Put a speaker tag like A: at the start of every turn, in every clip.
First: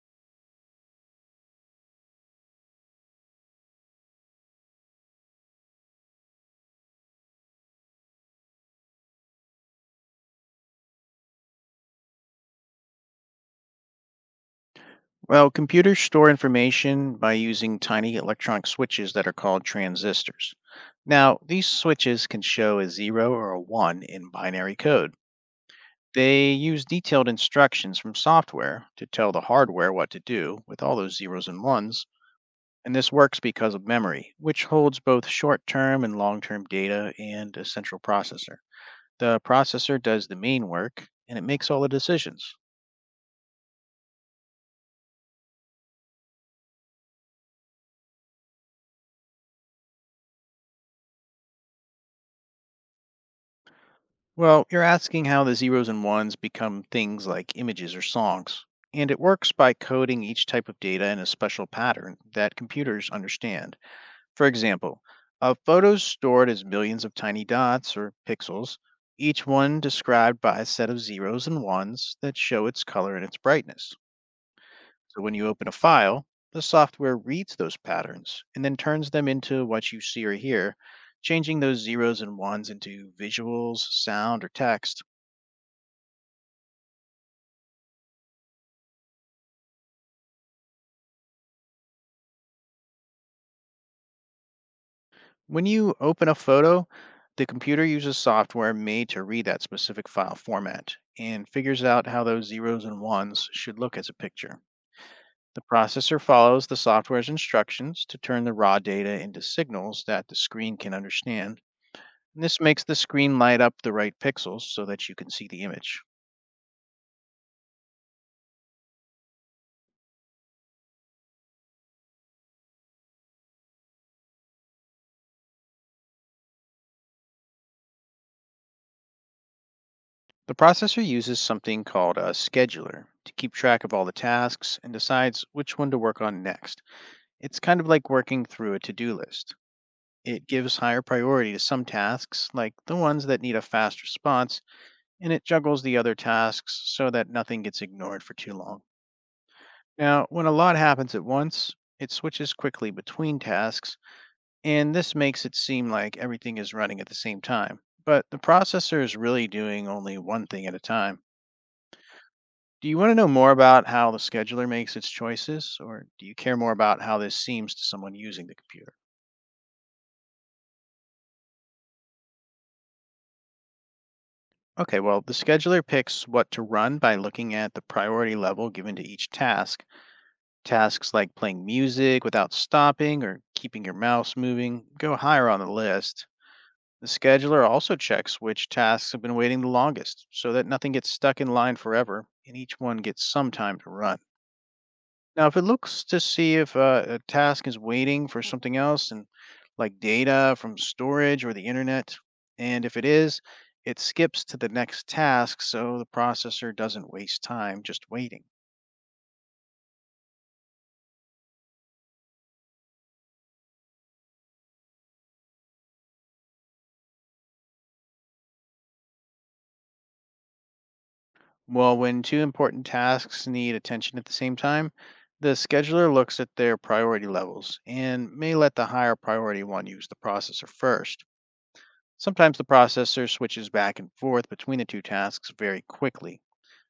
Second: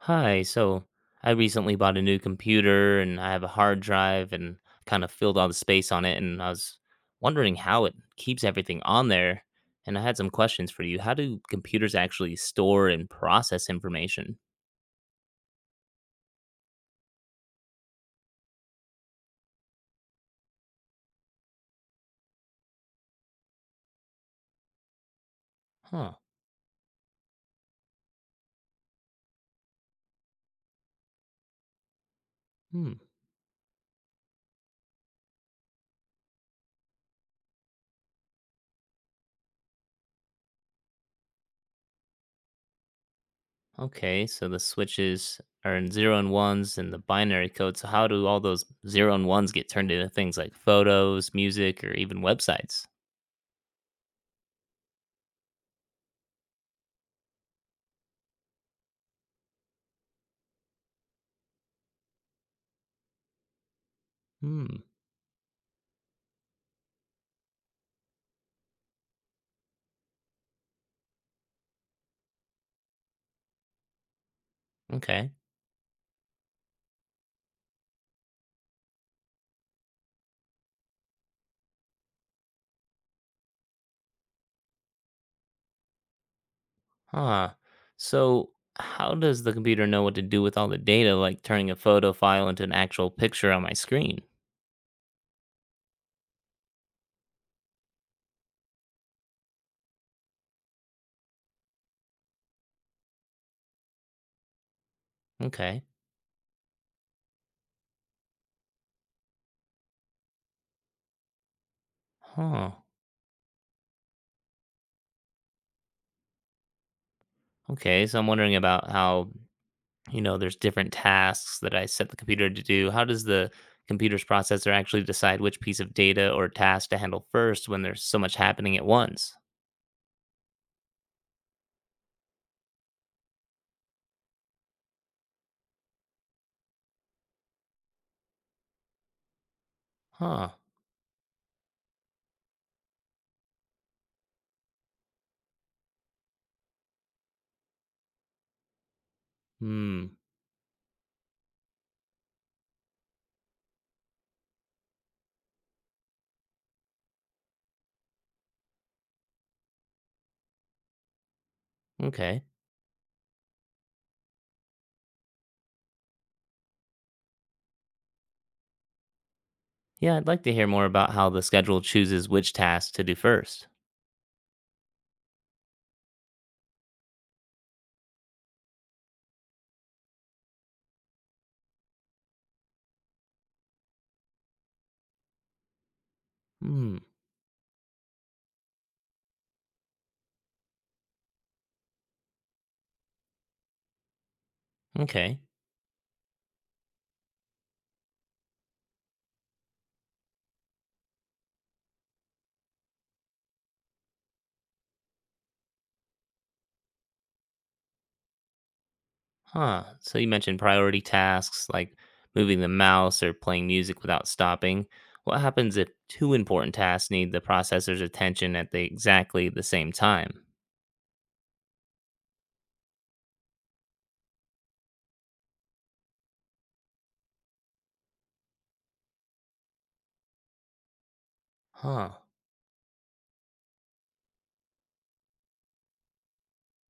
A: Hi, so I recently bought a new computer and I have a hard drive and kind of filled all the space on it. And I was wondering how it keeps everything on there. And I had some questions for you. How do computers actually store and process information?
B: Well, computers store information by using tiny electronic switches that are called transistors. Now, these switches can show a 0 or a 1 in binary code.
A: Huh.
B: They use detailed instructions from software to tell the hardware what to do with all those zeros and ones,
A: Hmm.
B: and this works because of memory, which holds both short term and long term data and a central processor. The processor does the main work and it makes all the decisions.
A: Okay, so the switches are in zero and ones and the binary code. So, how do all those zero and ones get turned into things like photos, music, or even websites?
B: Well, you're asking how the zeros and ones become things like images or songs. And it works by coding each type of data in a special pattern that computers understand. For
A: Hmm.
B: example, a photo is stored as millions of tiny dots or pixels, each one described by a set of zeros and ones that show its color and its brightness. So
A: Okay.
B: when you open a file, the software reads those patterns and then turns them into what you see or hear, changing those zeros and ones into visuals, sound, or text.
A: Huh. So, how does the computer know what to do with all the data, like turning a photo file into an actual picture on my screen?
B: When you open a photo, the computer uses software made to read that specific file format and figures out how those zeros and ones should look as a picture. The
A: Okay.
B: processor follows the software's instructions to turn the raw data into signals that the screen can understand. And this
A: Huh.
B: makes the screen light up the right pixels so that you can see the image.
A: Okay. So, I'm wondering about how, there's different tasks that I set the computer to do. How does the computer's processor actually decide which piece of data or task to handle first when there's so much happening at once?
B: The processor uses something called a scheduler to keep track of all the tasks and decides which one to work on next. It's kind of like working through a to do list. It
A: Huh.
B: gives higher priority to some tasks, like the ones that need a fast response, and it juggles the other tasks so that nothing gets ignored for too long.
A: Hmm.
B: Now, when a lot happens at once, it switches quickly between tasks, and this makes it seem like everything is running at the same time. But the processor is really doing only one thing at a time.
A: Okay.
B: Do you want to know more about how the scheduler makes its choices, or do you care more about how this seems to someone using the computer?
A: Yeah, I'd like to hear more about how the schedule chooses which task to do first.
B: Okay, well, the scheduler picks what to run by looking at the priority level given to each task. Tasks like playing music without stopping or keeping your mouse moving go higher on the list.
A: Hmm.
B: The scheduler also checks which tasks have been waiting the longest so that nothing gets stuck in line forever and each one gets some time to run.
A: Okay.
B: Now, if it looks to see if a task is waiting for something else, and like data from storage or the internet, and if it is, it skips to the next task so the processor doesn't waste time just waiting.
A: Huh. So you mentioned priority tasks like moving the mouse or playing music without stopping. What happens if two important tasks need the processor's attention at the exactly the same time?
B: Well, when two important tasks need attention at the same time, the scheduler looks at their priority levels and may let the higher priority one use the processor first.
A: Huh.
B: Sometimes the processor switches back and forth between the two tasks very quickly.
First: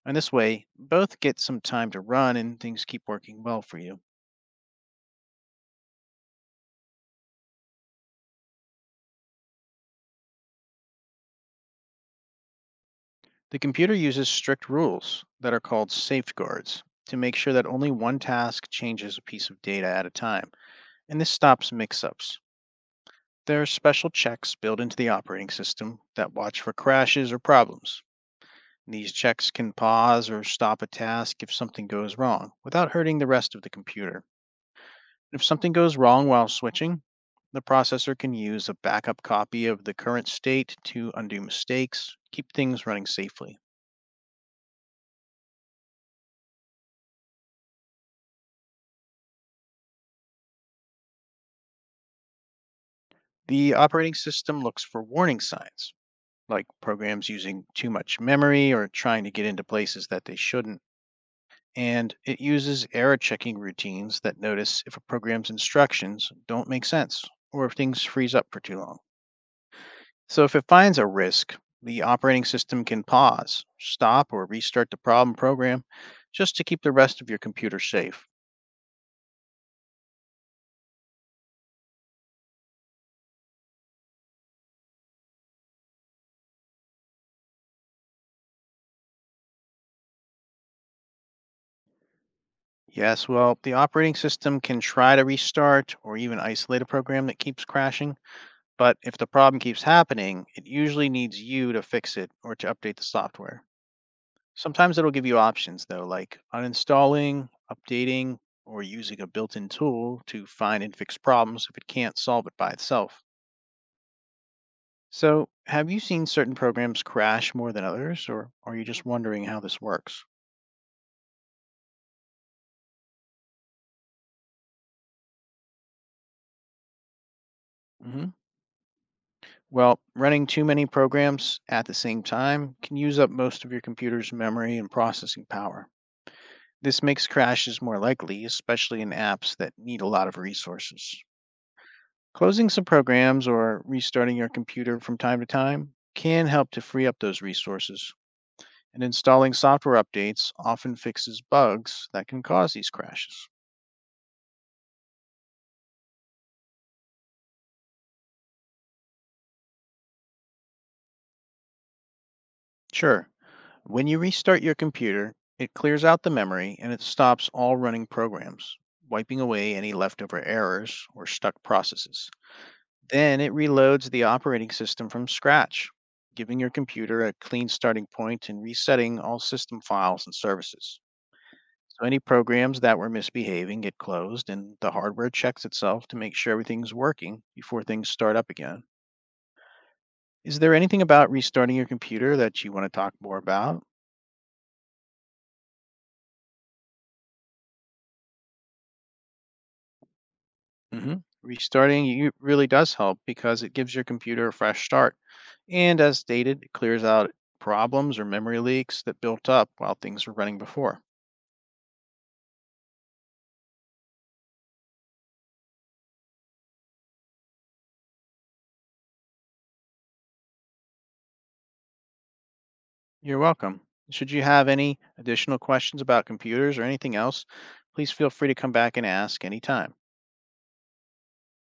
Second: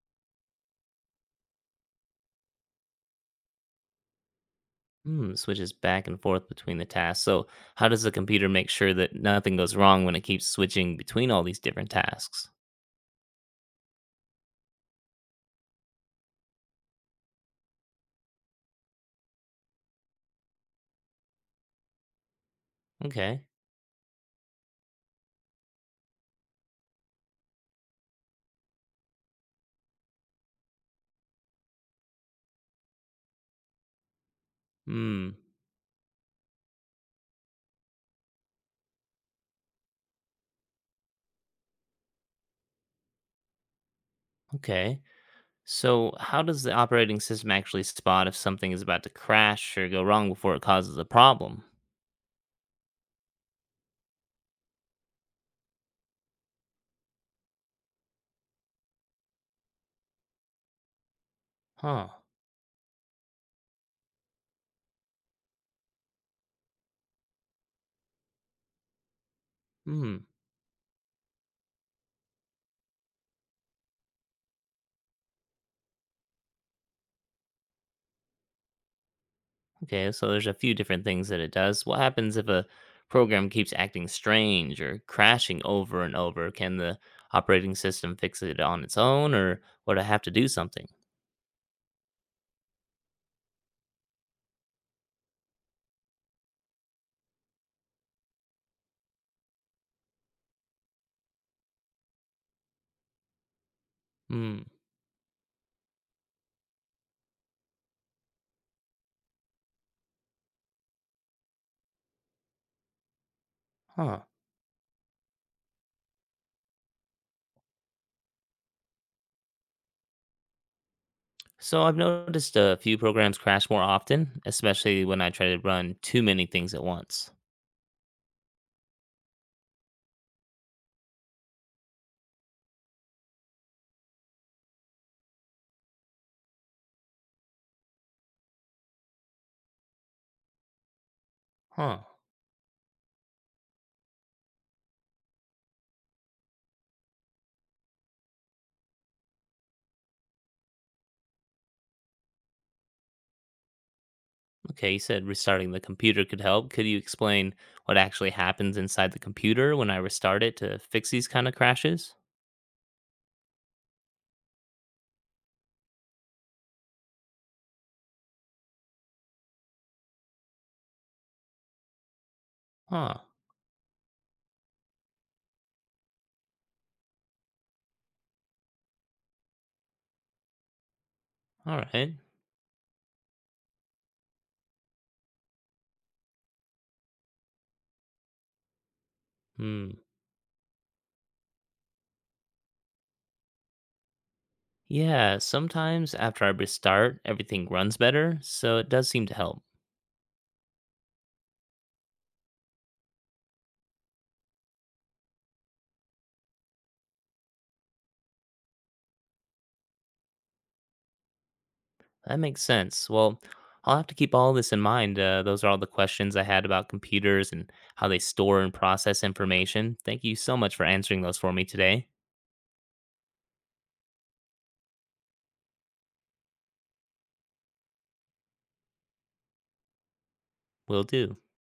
B: And this way, both get some time to run and things keep working well for you.
A: Hmm, switches back and forth between the tasks. So, how does the computer make sure that nothing goes wrong when it keeps switching between all these different tasks?
B: The computer uses strict rules that are called safeguards to make sure that only one task changes a piece of data at a time, and this stops mix ups.
A: Okay.
B: There are special checks built into the operating system that watch for crashes or problems. These checks can pause or stop a task if something goes wrong without hurting the rest of the computer.
A: Hmm.
B: If something goes wrong while switching, the processor can use a backup copy of the current state to undo mistakes, keep things running safely.
A: Okay. So, how does the operating system actually spot if something is about to crash or go wrong before it causes a problem?
B: The operating system looks for warning signs, like programs using too much memory or trying to get into places that they shouldn't.
A: Huh.
B: And it uses error checking routines that notice if a program's instructions don't make sense or if things freeze up for too long.
A: Hmm.
B: So if it finds a risk, the operating system can pause, stop, or restart the problem program just to keep the rest of your computer safe.
A: Okay, so there's a few different things that it does. What happens if a program keeps acting strange or crashing over and over? Can the operating system fix it on its own, or would I have to do something?
B: Yes, well, the operating system can try to restart or even isolate a program that keeps crashing, but if the problem keeps happening, it usually needs you to fix it or to update the software.
A: Hmm.
B: Sometimes it'll give you options though, like uninstalling, updating, or using a built in tool to find and fix problems if it can't solve it by itself.
A: Huh.
B: So, have you seen certain programs crash more than others, or are you just wondering how this works?
A: So I've noticed a few programs crash more often, especially when I try to run too many things at once.
B: Hmm. Well, running too many programs at the same time can use up most of your computer's memory and processing power. This makes crashes more likely, especially in apps that need a lot of resources.
A: Huh.
B: Closing some programs or restarting your computer from time to time can help to free up those resources, and installing software updates often fixes bugs that can cause these crashes.
A: Okay, you said restarting the computer could help. Could you explain what actually happens inside the computer when I restart it to fix these kind of crashes?
B: Sure. When you restart your computer, it clears out the memory and it stops all running programs, wiping away any leftover errors or stuck processes.
A: Huh.
B: Then it reloads the operating system from scratch, giving your computer a clean starting point and resetting all system files and services.
A: All
B: So
A: right.
B: any programs that were misbehaving get closed and the hardware checks itself to make sure everything's working before things start up again.
A: Hmm.
B: Is there anything about restarting your computer that you want to talk more about?
A: Yeah, sometimes after I restart, everything runs better, so it does seem to help.
B: Hmm. Restarting you really does help because it gives your computer a fresh start. And as stated, it clears out problems or memory leaks that built up while things were running before.
A: That makes sense. Well, I'll have to keep all this in mind. Those are all the questions I had about computers and how they store and process information. Thank you so much for answering those for me today.
B: You're welcome. Should you have any additional questions about computers or anything else, please feel free to come back and ask anytime.
A: Will do.